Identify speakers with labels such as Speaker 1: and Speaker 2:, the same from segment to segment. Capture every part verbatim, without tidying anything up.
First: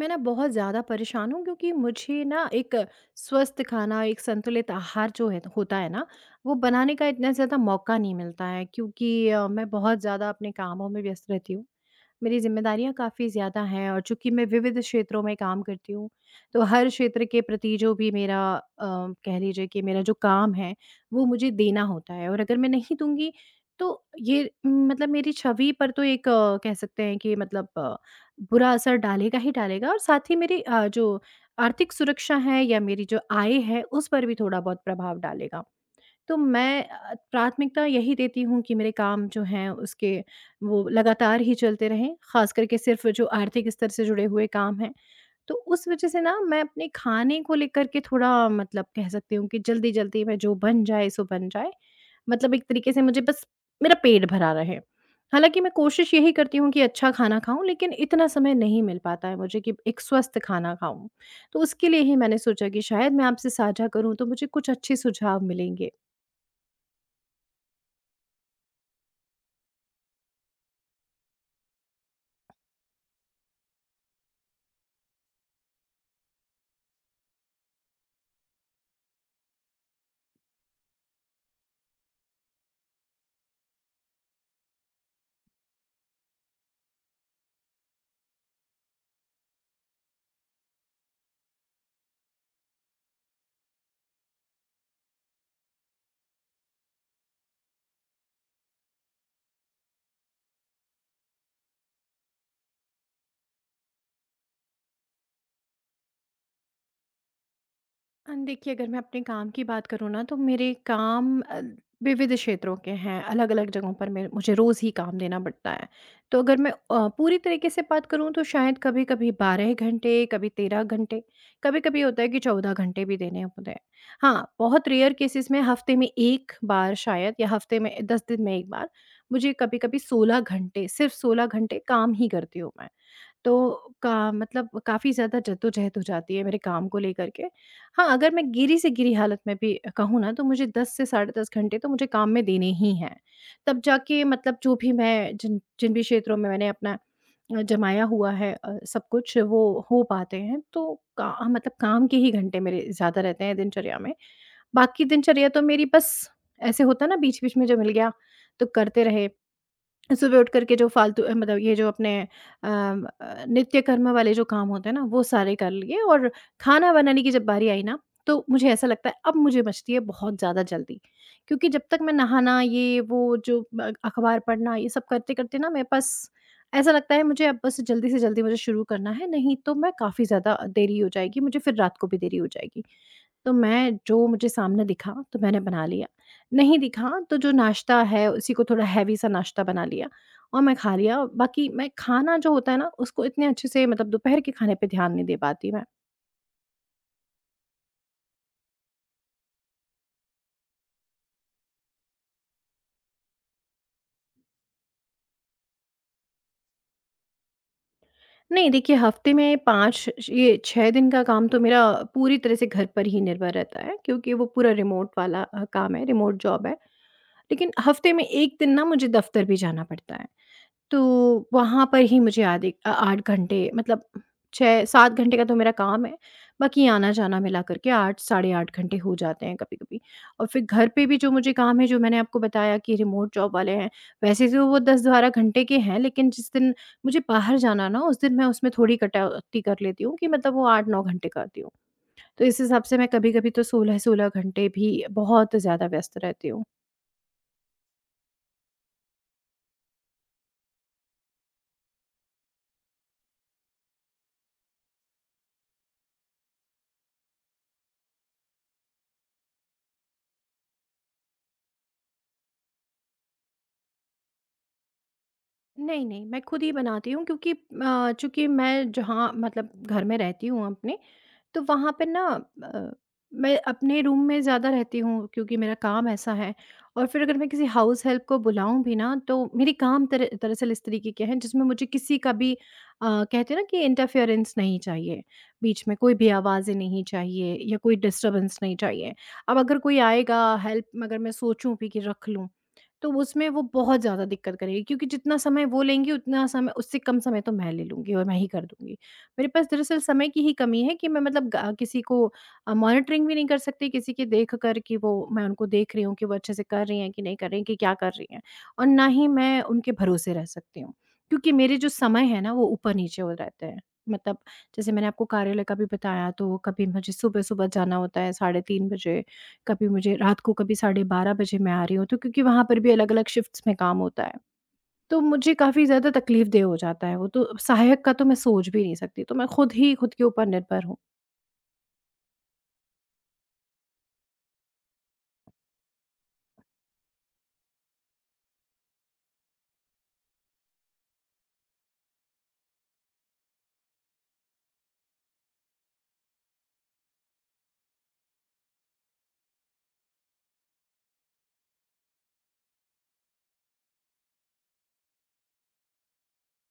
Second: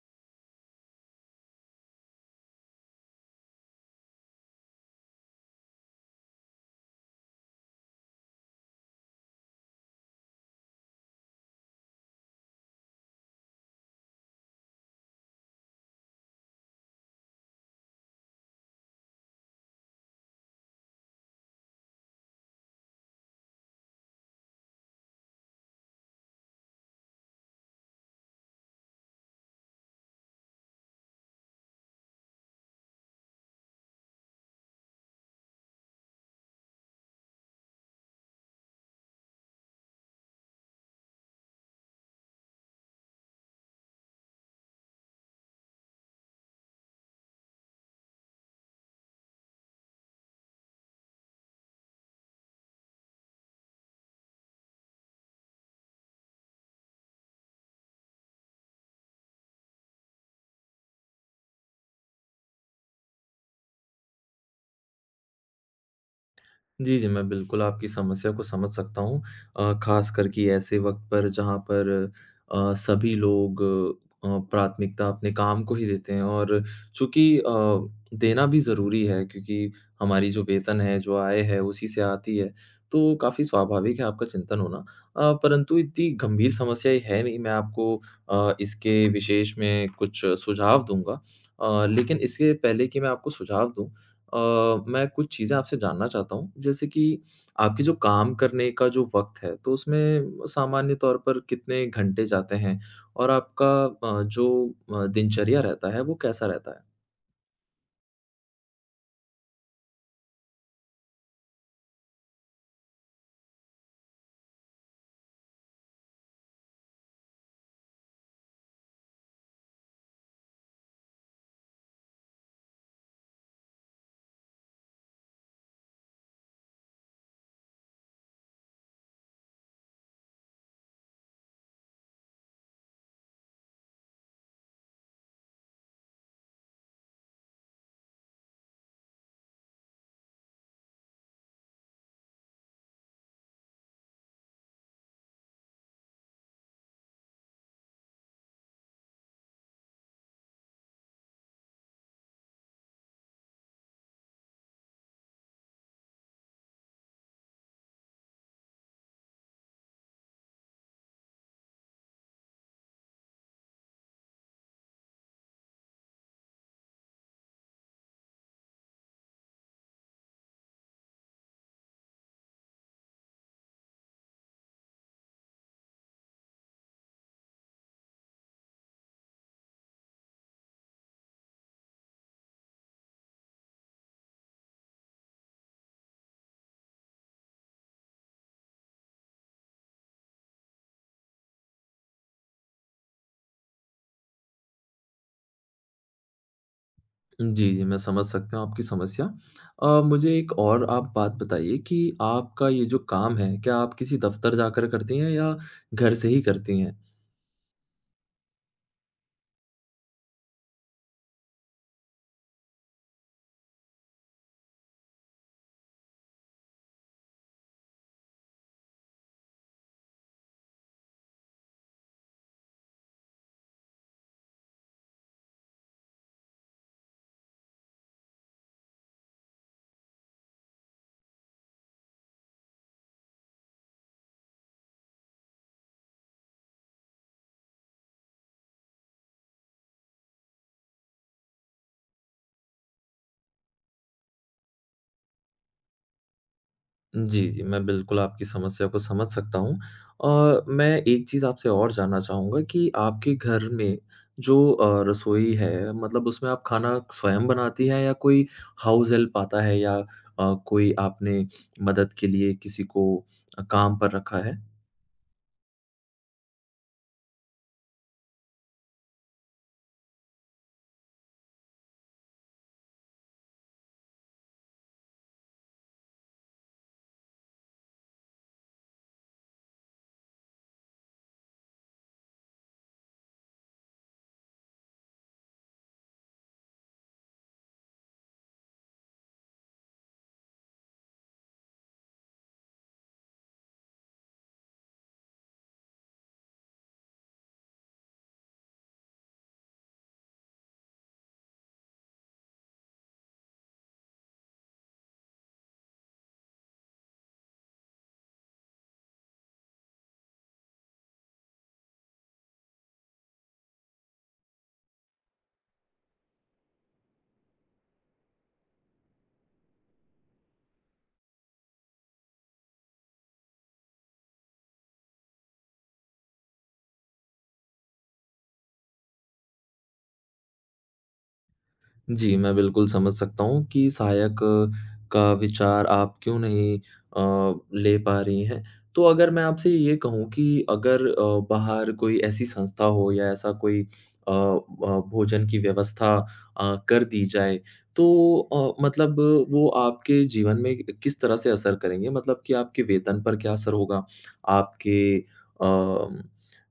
Speaker 1: मैं ना बहुत ज़्यादा परेशान हूँ क्योंकि मुझे ना एक स्वस्थ खाना, एक संतुलित आहार जो है होता है ना, वो बनाने का इतना ज़्यादा मौका नहीं मिलता है क्योंकि अ, मैं बहुत ज़्यादा अपने कामों में व्यस्त रहती हूँ। मेरी ज़िम्मेदारियाँ काफ़ी ज़्यादा हैं, और चूँकि मैं विविध क्षेत्रों में काम करती हूँ, तो हर क्षेत्र के प्रति जो भी मेरा अ, कह लीजिए कि मेरा जो काम है, वो मुझे देना होता है, और अगर मैं नहीं दूँगी, तो ये म, मतलब मेरी छवि पर तो एक अ, कह सकते हैं कि मतलब बुरा असर डालेगा ही डालेगा, और साथ ही मेरी अ, जो आर्थिक सुरक्षा है या मेरी जो आय है उस पर भी थोड़ा बहुत प्रभाव डालेगा। तो मैं अ, प्राथमिकता यही देती हूँ कि मेरे काम जो हैं उसके वो लगातार ही चलते रहें, ख़ास करके सिर्फ़ जो आर्थिक स्तर से जुड़े हुए काम हैं। तो उस वजह से ना मैं अपने खाने को लेकर के थोड़ा मतलब कह सकती हूँ कि जल्दी-जल्दी में जो बन जाए सो बन जाए। मतलब एक तरीके से मुझे बस मेरा पेट भरा रहे। हालाँकि मैं कोशिश यही करती हूँ कि अच्छा खाना खाऊँ, लेकिन इतना समय नहीं मिल पाता है मुझे कि एक स्वस्थ खाना खाऊँ। तो उसके लिए ही मैंने सोचा कि शायद मैं आपसे साझा करूँ तो मुझे कुछ अच्छे सुझाव मिलेंगे।
Speaker 2: जी, जी। मैं बिल्कुल आपकी समस्या को समझ सकता हूँ। अ, ख़ासकर कि ऐसे वक़्त पर जहाँ पर अ, सभी लोग अ, प्राथमिकता अपने काम को ही देते हैं और चूँकि अ, देना भी ज़रूरी है क्योंकि हमारी जो वेतन है, जो आय है, उसी से आती है। तो काफ़ी स्वाभाविक है आपका चिंतन होना। अ, परंतु इतनी गंभीर समस्या ये है नहीं, मैं आपको अ, इसके विशेष में कुछ सुझाव दूँगा। अ, लेकिन इससे पहले कि मैं आपको सुझाव दूँ अ, मैं कुछ चीज़ें आपसे जानना चाहता हूँ, जैसे कि आपके जो काम करने का जो वक़्त है, तो उसमें सामान्य तौर पर कितने घंटे जाते हैं? और आपका अ, जो अ, दिनचर्या रहता है, वो कैसा रहता है?
Speaker 1: अ, देखिए, अगर मैं अपने काम की बात करूँ ना तो मेरे काम अ, विविध क्षेत्रों के हैं, अलग-अलग जगहों पर मेरे मुझे रोज़ ही काम देना पड़ता है। तो अगर मैं अ, पूरी तरीके से बात करूँ तो शायद कभी-कभी बारह घंटे, कभी तेरह घंटे, कभी-कभी होता है कि चौदह घंटे भी देने होते हैं। हाँ, बहुत रेयर केसेस में हफ़्ते में एक बार शायद, या हफ़्ते में दस दिन में एक बार मुझे कभी-कभी सोलह घंटे, सिर्फ़ सोलह घंटे काम ही करती हूँ मैं। तो का मतलब काफ़ी ज़्यादा जद्दोजहद हो जाती है मेरे काम को लेकर के। हाँ, अगर मैं गिरी से गिरी हालत में भी कहूँ ना तो मुझे दस से साढ़े दस घंटे तो मुझे काम में देने ही हैं। तब जाके मतलब जो भी मैं, जिन जिन भी क्षेत्रों में मैंने अपना अ, जमाया हुआ है, अ, सब कुछ वो हो पाते हैं। तो का मतलब काम के ही घंटे मेरे ज़्यादा रहते हैं दिनचर्या में। बाकी दिनचर्या तो मेरी बस ऐसे होता है ना, बीच-बीच में जो मिल गया तो करते रहे। सुबह उठ करके जो फालतू अ, मतलब ये जो अपने अम, अ, नित्य कर्म वाले जो काम होते हैं ना, वो सारे कर लिए, और खाना बनाने की जब बारी आई ना तो मुझे ऐसा लगता है अब मुझे बचती है बहुत ज़्यादा जल्दी, क्योंकि जब तक मैं नहाना ये वो जो अ, अखबार पढ़ना ये सब करते करते ना मेरे पास ऐसा लगता है मुझे, अब बस जल्दी से जल्दी मुझे शुरू करना है, नहीं तो मैं काफ़ी ज़्यादा देरी हो जाएगी, मुझे फिर रात को भी देरी हो जाएगी। तो मैं जो मुझे सामने दिखा, तो मैंने बना लिया, नहीं दिखा तो जो नाश्ता है उसी को थोड़ा हैवी सा नाश्ता बना लिया और मैं खा लिया। बाकी मैं खाना जो होता है ना उसको इतने अच्छे से मतलब दोपहर के खाने पे ध्यान नहीं दे पाती मैं।
Speaker 2: जी, जी, मैं समझ सकता हूँ आपकी समस्या। अ, मुझे एक और आप बात बताइए कि आपका ये जो काम है, क्या आप किसी दफ़्तर जाकर करती हैं या घर से ही करती हैं?
Speaker 1: नहीं, देखिए हफ़्ते में पाँच ये छह दिन का काम तो मेरा पूरी तरह से घर पर ही निर्भर रहता है, क्योंकि वो पूरा रिमोट वाला अ, काम है, रिमोट जॉब है। लेकिन हफ़्ते में एक दिन ना मुझे दफ़्तर भी जाना पड़ता है। तो वहाँ पर ही मुझे आधे अ, आठ घंटे, मतलब छह सात घंटे का तो मेरा काम है, बाकी आना-जाना मिला करके आठ साढ़े आठ घंटे हो जाते हैं कभी-कभी। और फिर घर पे भी जो मुझे काम है, जो मैंने आपको बताया कि रिमोट जॉब वाले हैं, वैसे तो वो दस बारह घंटे के हैं, लेकिन जिस दिन मुझे बाहर जाना ना, उस दिन मैं उसमें थोड़ी कटौती कर लेती हूँ कि मतलब वो आठ नौ घंटे करती हूँ। तो इस हिसाब से मैं कभी-कभी तो सोलह सोलह घंटे भी बहुत ज़्यादा व्यस्त रहती हूँ।
Speaker 2: जी, जी। मैं बिल्कुल आपकी समस्या को समझ सकता हूँ। अ, मैं एक चीज़ आपसे और जानना चाहूँगा कि आपके घर में जो अ, रसोई है मतलब उसमें आप खाना स्वयं बनाती हैं या कोई हाउस हेल्प आता है या अ, कोई आपने मदद के लिए किसी को अ, काम पर रखा है?
Speaker 1: नहीं, नहीं, मैं खुद ही बनाती हूँ, क्योंकि अ, चूँकि मैं जहाँ मतलब घर में रहती हूँ अपने, तो वहाँ पे ना अ, मैं अपने रूम में ज़्यादा रहती हूँ, क्योंकि मेरा काम ऐसा है। और फिर अगर मैं किसी हाउस हेल्प को बुलाऊं भी ना तो मेरे काम तर, दरअसल इस तरीके के हैं, जिसमें मुझे किसी का भी अ, कहते हैं ना कि इंटरफेरेंस नहीं चाहिए, बीच में कोई भी आवाज़ें नहीं चाहिए या कोई डिस्टरबेंस नहीं चाहिए। अब अगर कोई आएगा, हेल्प अगर मैं सोचूं भी कि रख लूं, तो उसमें वो बहुत ज़्यादा दिक्कत करेगी, क्योंकि जितना समय वो लेंगी उतना समय, उससे कम समय तो मैं ले लूंगी और मैं ही कर दूंगी। मेरे पास दरअसल समय की ही कमी है कि मैं मतलब गा किसी को अ, मॉनिटरिंग भी नहीं कर सकती, किसी की देख कर कि वो, मैं उनको देख रही हूँ कि वो अच्छे से कर रही हैं कि नहीं कर रही हैं कि क्या कर रही हैं, और ना ही मैं उनके भरोसे रह सकती हूँ, क्योंकि मेरे जो समय है ना वो ऊपर नीचे हो रहते हैं। मतलब जैसे मैंने आपको कार्यालय का भी बताया, तो कभी मुझे सुबह सुबह जाना होता है साढ़े तीन बजे, कभी मुझे रात को कभी साढ़े बारह बजे मैं आ रही हूँ, तो क्योंकि वहाँ पर भी अलग अलग शिफ्ट्स में काम होता है। तो मुझे काफ़ी ज़्यादा तकलीफ़देह हो जाता है वो, तो सहायक का तो मैं सोच भी नहीं सकती, तो मैं खुद ही खुद के ऊपर निर्भर हूँ।
Speaker 2: जी, मैं बिल्कुल समझ सकता हूँ कि सहायक अ, का विचार आप क्यों नहीं अ, ले पा रही हैं। तो अगर मैं आपसे ये कहूँ कि अगर अ, बाहर कोई ऐसी संस्था हो या ऐसा कोई अ अ, भोजन की व्यवस्था अ, कर दी जाए, तो अ, मतलब वो आपके जीवन में किस तरह से असर करेंगे? मतलब कि आपके वेतन पर क्या असर होगा? आपके अम,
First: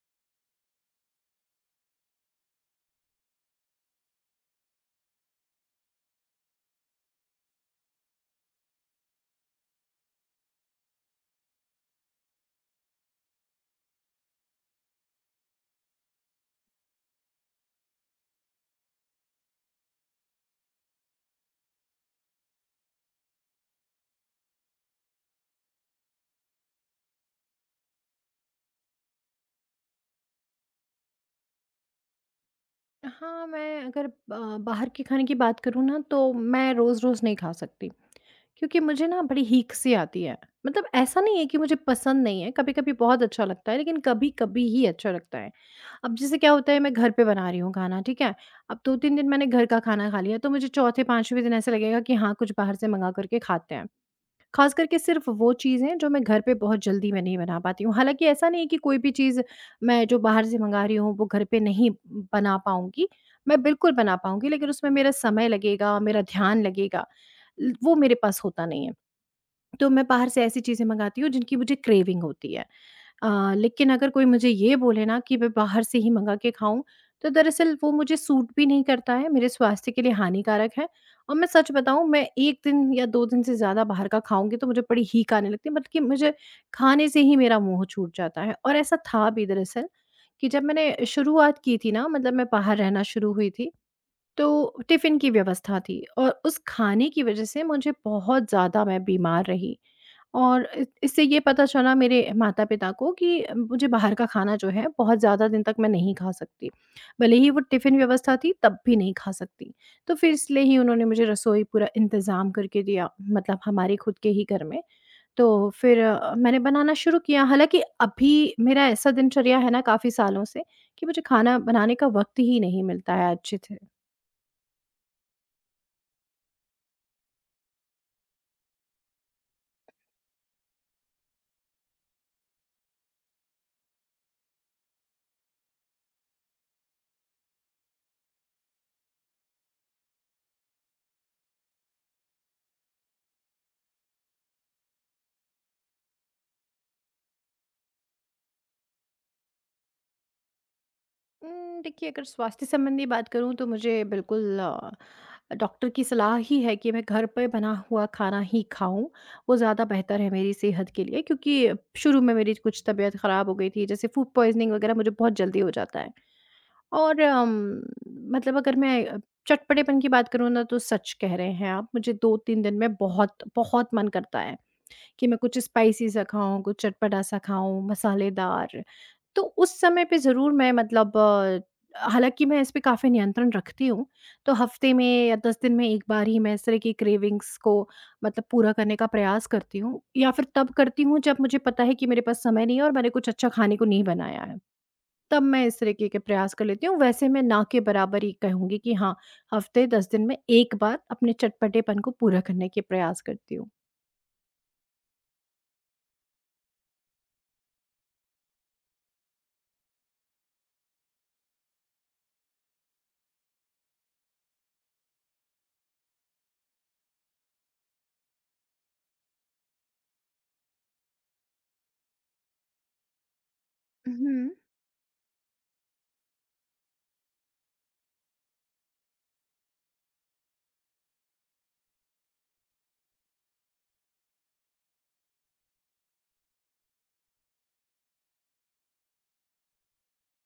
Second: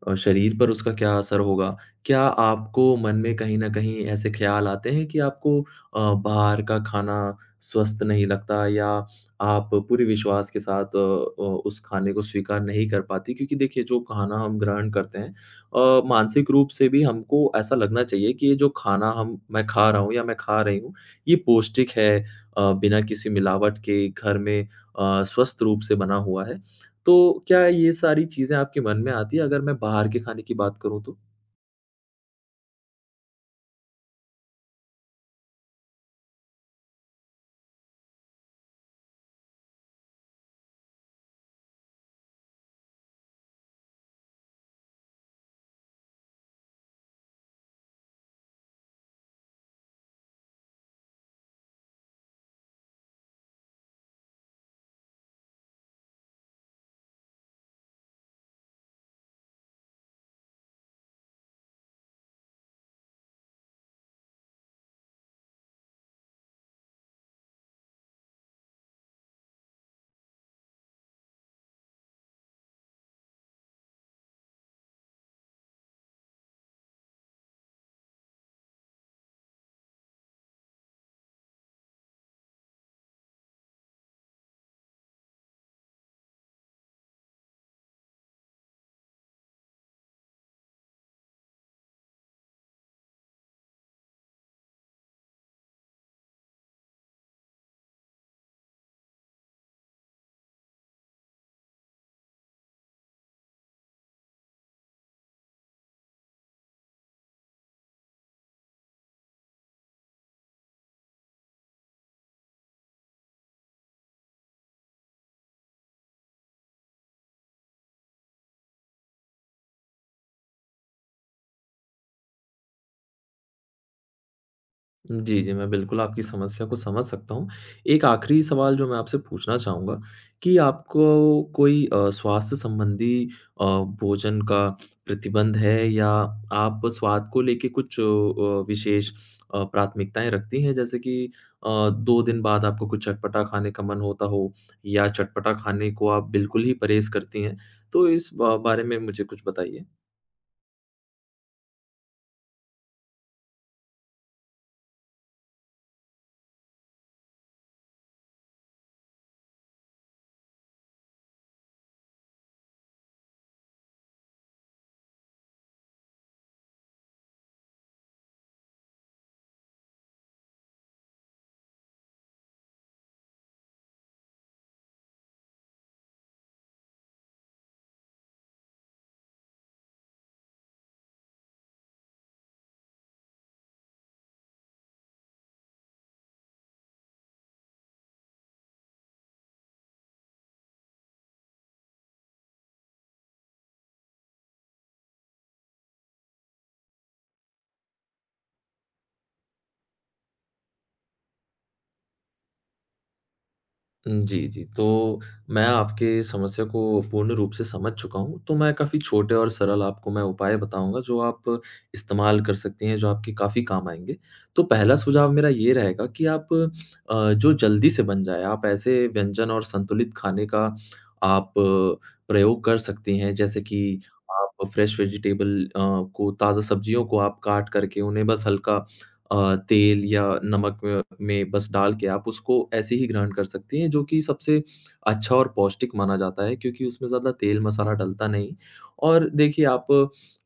Speaker 2: अ, शरीर पर उसका क्या असर होगा? क्या आपको मन में कहीं न कहीं ऐसे ख़्याल आते हैं कि आपको अ, बाहर का खाना स्वस्थ नहीं लगता या आप पूरे विश्वास के साथ अ अ, उस खाने को स्वीकार नहीं कर पाती? क्योंकि देखिए जो खाना हम ग्रहण करते हैं अ, मानसिक रूप से भी हमको ऐसा लगना चाहिए कि ये जो खाना हम मैं खा रहा हूँ या मैं खा रही हूँ, ये पौष्टिक है, अ, बिना किसी मिलावट के घर में अ, स्वस्थ रूप से बना हुआ है। तो क्या ये सारी चीज़ें आपके मन में आती हैं अगर मैं बाहर के खाने की बात करूँ तो?
Speaker 1: हाँ, मैं अगर ब बाहर के खाने की बात करूँ ना तो मैं रोज़-रोज़ नहीं खा सकती, क्योंकि मुझे ना बड़ी हीक सी आती है। मतलब ऐसा नहीं है कि मुझे पसंद नहीं है, कभी-कभी बहुत अच्छा लगता है, लेकिन कभी-कभी ही अच्छा लगता है। अब जैसे क्या होता है, मैं घर पे बना रही हूँ खाना, ठीक है? अब दो तीन दिन मैंने घर का खाना खा लिया, तो मुझे चौथे पाँचवें दिन ऐसा लगेगा कि हाँ, कुछ बाहर से मंगा कर के खाते हैं। ख़ास करके सिर्फ़ वो चीज़ें जो मैं घर पे बहुत जल्दी मैं नहीं बना पाती हूँ। हालाँकि ऐसा नहीं है कि कोई भी चीज़ मैं जो बाहर से मँगा रही हूँ वो घर पे नहीं बना पाऊँगी। मैं बिल्कुल बना पाऊँगी, लेकिन उसमें मेरा समय लगेगा, मेरा ध्यान लगेगा। ल वो मेरे पास होता नहीं है। तो मैं बाहर से ऐसी चीज़ें मँगाती हूँ जिनकी मुझे क्रेविंग होती है। अ, लेकिन अगर कोई मुझे ये बोले ना कि मैं बाहर से ही मँगा के खाऊँ, तो दरअसल वो मुझे सूट भी नहीं करता है, मेरे स्वास्थ्य के लिए हानिकारक है। और मैं सच बताऊँ, मैं एक दिन या दो दिन से ज़्यादा बाहर का खाऊँगी तो मुझे बड़ी हीक आने लगती है, बल्कि मुझे खाने से ही मेरा मुँह छूट जाता है। और ऐसा था भी दरअसल, कि जब मैंने शुरुआत की थी ना, मतलब मैं बाहर रहना शुरू हुई थी, तो टिफ़िन की व्यवस्था थी और उस खाने की वज़ह से मुझे बहुत ज़्यादा मैं बीमार रही। और इ इससे ये पता चला मेरे माता-पिता को कि मुझे बाहर का खाना जो है बहुत ज़्यादा दिन तक मैं नहीं खा सकती। भले ही वो टिफ़िन व्यवस्था थी तब भी नहीं खा सकती। तो फिर इसलिए ही उन्होंने मुझे रसोई पूरा इंतज़ाम करके दिया, मतलब हमारे खुद के ही घर में। तो फिर अ, मैंने बनाना शुरू किया, हालाँकि अभी मेरा ऐसा दिनचर्या है ना काफ़ी सालों से कि मुझे खाना बनाने का वक़्त ही नहीं मिलता है अच्छे से।
Speaker 2: जी, जी। मैं बिल्कुल आपकी समस्या को समझ सकता हूँ। एक आखिरी सवाल जो मैं आपसे पूछना चाहूँगा कि आपको कोई अ, स्वास्थ्य संबंधी अ, भोजन का प्रतिबंध है या आप स्वाद को लेके कुछ अ अ, विशेष अ, प्राथमिकताएँ रखती हैं? जैसे कि अ, दो दिन बाद आपको कुछ चटपटा खाने का मन होता हो या चटपटा खाने को आप बिल्कुल ही परहेज़ करती हैं? तो इस ब बारे में मुझे कुछ बताइए।
Speaker 1: उम, देखिए, अगर स्वास्थ्य संबंधी बात करूँ तो मुझे बिल्कुल अ, डॉक्टर की सलाह ही है कि मैं घर पे बना हुआ खाना ही खाऊँ। वो ज़्यादा बेहतर है मेरी सेहत के लिए, क्योंकि शुरू में मेरी कुछ तबीयत ख़राब हो गई थी, जैसे फूड पॉइज़निंग वग़ैरह मुझे बहुत जल्दी हो जाता है। और अम, मतलब अगर मैं अ, चटपटेपन की बात करूँ ना तो सच कह रहे हैं आप, मुझे दो तीन दिन में बहुत, बहुत मन करता है। कि मैं कुछ स्पाइसी सा खाऊँ, कुछ चटपटा-सा खाऊँ, मसालेदार। तो उस समय पे ज़रूर मैं मतलब अ, हालाँकि मैं इस पे काफ़ी नियंत्रण रखती हूँ, तो हफ़्ते में या दस दिन में एक बार ही मैं इस तरह की क्रेविंग्स को मतलब पूरा करने का प्रयास करती हूँ, या फिर तब करती हूँ जब मुझे पता है कि मेरे पास समय नहीं है और मैंने कुछ अच्छा खाने को नहीं बनाया है, तब मैं इस तरीके के प्रयास कर लेती हूँ। वैसे मैं ना के बराबर ही कहूँगी कि हाँ, हफ़्ते दस दिन में एक बार अपने चटपटेपन को पूरा करने के प्रयास करती हूँ।
Speaker 2: उम, जी, जी। तो मैं आपके समस्या को पूर्ण रूप से समझ चुका हूँ। तो मैं काफ़ी छोटे और सरल आपको मैं उपाय बताऊँगा जो आप इस्तेमाल कर सकती हैं, जो आपके काफ़ी काम आएँगे। तो पहला सुझाव मेरा ये रहेगा कि आप अ, जो जल्दी से बन जाए, आप ऐसे व्यंजन और संतुलित खाने का आप अ, प्रयोग कर सकती हैं। जैसे कि
Speaker 1: हुँ,
Speaker 2: आप फ्रेश वेजिटेबल अ, को ताज़ा सब्जियों को आप काट करके उन्हें बस हल्का अ, तेल या नमक अ, में बस डाल के आप उसको ऐसे ही ग्राइंड कर सकती हैं, जो कि सबसे अच्छा और पौष्टिक माना जाता है क्योंकि उसमें ज़्यादा तेल मसाला डलता नहीं। और देखिए आप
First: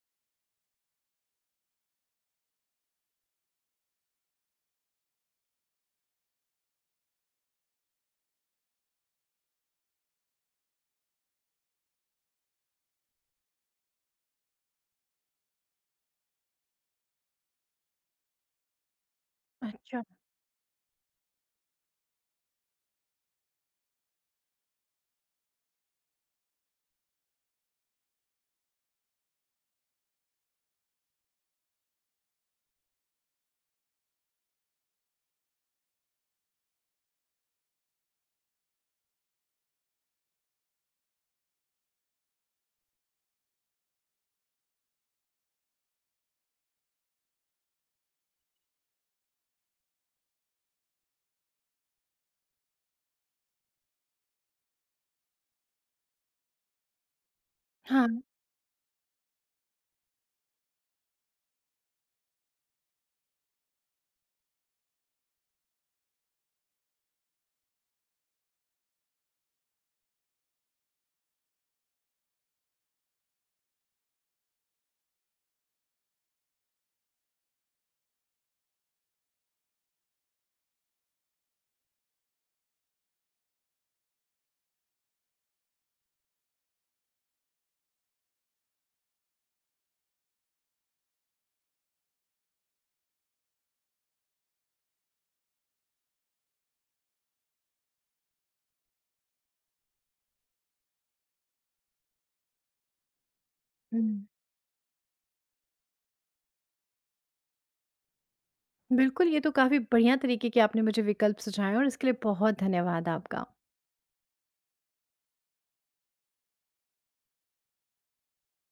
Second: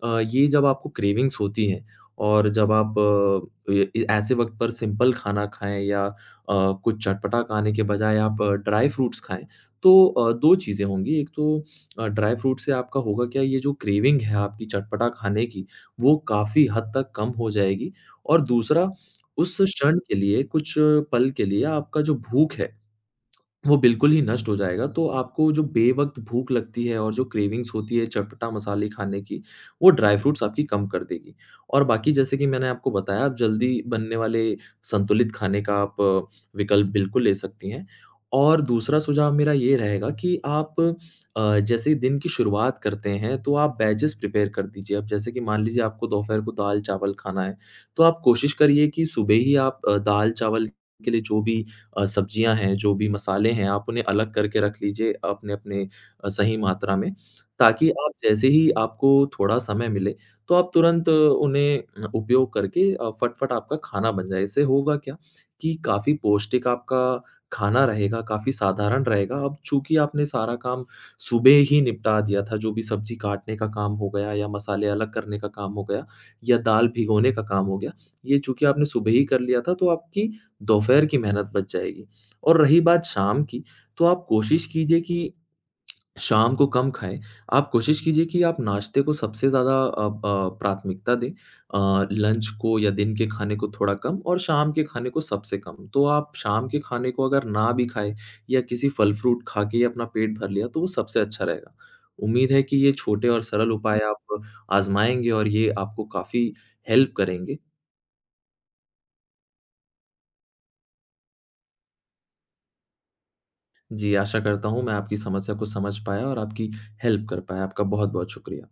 Speaker 2: अ, ये जब आपको क्रेविंग्स होती हैं और जब आप अ, ए ए ऐसे वक़्त पर सिंपल खाना खाएँ या अ, कुछ चटपटा खाने के बजाय आप ड्राई फ्रूट्स खाएँ, तो अ, दो चीज़ें होंगी। एक तो अ, ड्राई फ्रूट से आपका होगा क्या, ये जो क्रेविंग है आपकी चटपटा खाने की, वो काफ़ी हद तक कम हो जाएगी और दूसरा उस क्षण
Speaker 1: अच्छा।
Speaker 2: के लिए कुछ पल के लिए आपका जो भूख है, वो बिल्कुल ही नष्ट हो जाएगा, तो आपको जो बेवक़्त भूख लगती है और जो क्रेविंग्स होती है चटपटा मसाले खाने की, वो ड्राई फ्रूट्स आपकी कम कर देगी। और बाकी जैसे कि मैंने आपको बताया आप जल्दी बनने वाले संतुलित खाने का आप अ, विकल्प बिल्कुल ले सकती हैं। और दूसरा सुझाव मेरा ये रहेगा कि आप अ, जैसे दिन की शुरुआत करते हैं, तो आप बैचेज़ प्रिपेयर कर दीजिए। अब जैसे कि मान लीजिए आपको दोपहर को दाल-चावल खाना है, तो आप कोशिश करिए कि सुबह ही आप अ, दाल-चावल के लिए जो भी अ, सब्जियाँ हैं, जो भी मसाले हैं, आप उन्हें अलग करके रख लीजिए अपने-अपने अ, सही मात्रा में, ताकि आप जैसे ही आपको थोड़ा समय मिले, तो आप तुरंत उन्हें उपयोग करके अ, फटफट आपका खाना बन जाए। इससे होगा क्या कि काफ़ी पौष्टिक आपका खाना रहेगा, काफ़ी साधारण रहेगा। अब चूँकि आपने सारा काम सुबह ही निपटा दिया था, जो भी सब्जी काटने का काम हो गया या मसाले अलग करने का काम हो गया या दाल भिगोने का काम हो गया, ये चूँकि आपने सुबह ही कर लिया था, तो आपकी दोपहर की मेहनत बच जाएगी और रही बात शाम की, तो आप कोशिश कीजिए कि शाम को कम खाएँ। आप कोशिश कीजिए कि आप नाश्ते को सबसे ज़्यादा अ, प प्राथमिकता दें। अ, लंच को या दिन के खाने को थोड़ा कम और शाम के खाने को सबसे कम। तो आप शाम के खाने को अगर ना भी खाएँ या किसी फल-फ्रूट खा के ही अपना पेट भर लिया, तो वो सबसे अच्छा रहेगा। उम्मीद है कि ये छोटे और सरल उपाय
Speaker 1: हुँ।
Speaker 2: आप आज़माएँगे और ये आपको काफ़ी हेल्प करेंगे।
Speaker 1: बिल्कुल, ये तो काफ़ी बढ़िया तरीके के आपने मुझे विकल्प सुझाए, और इसके लिए बहुत धन्यवाद आपका।
Speaker 2: जी, आशा करता हूँ मैं आपकी समस्या को समझ पाया और आपकी हेल्प कर पाया। आपका बहुत-बहुत शुक्रिया।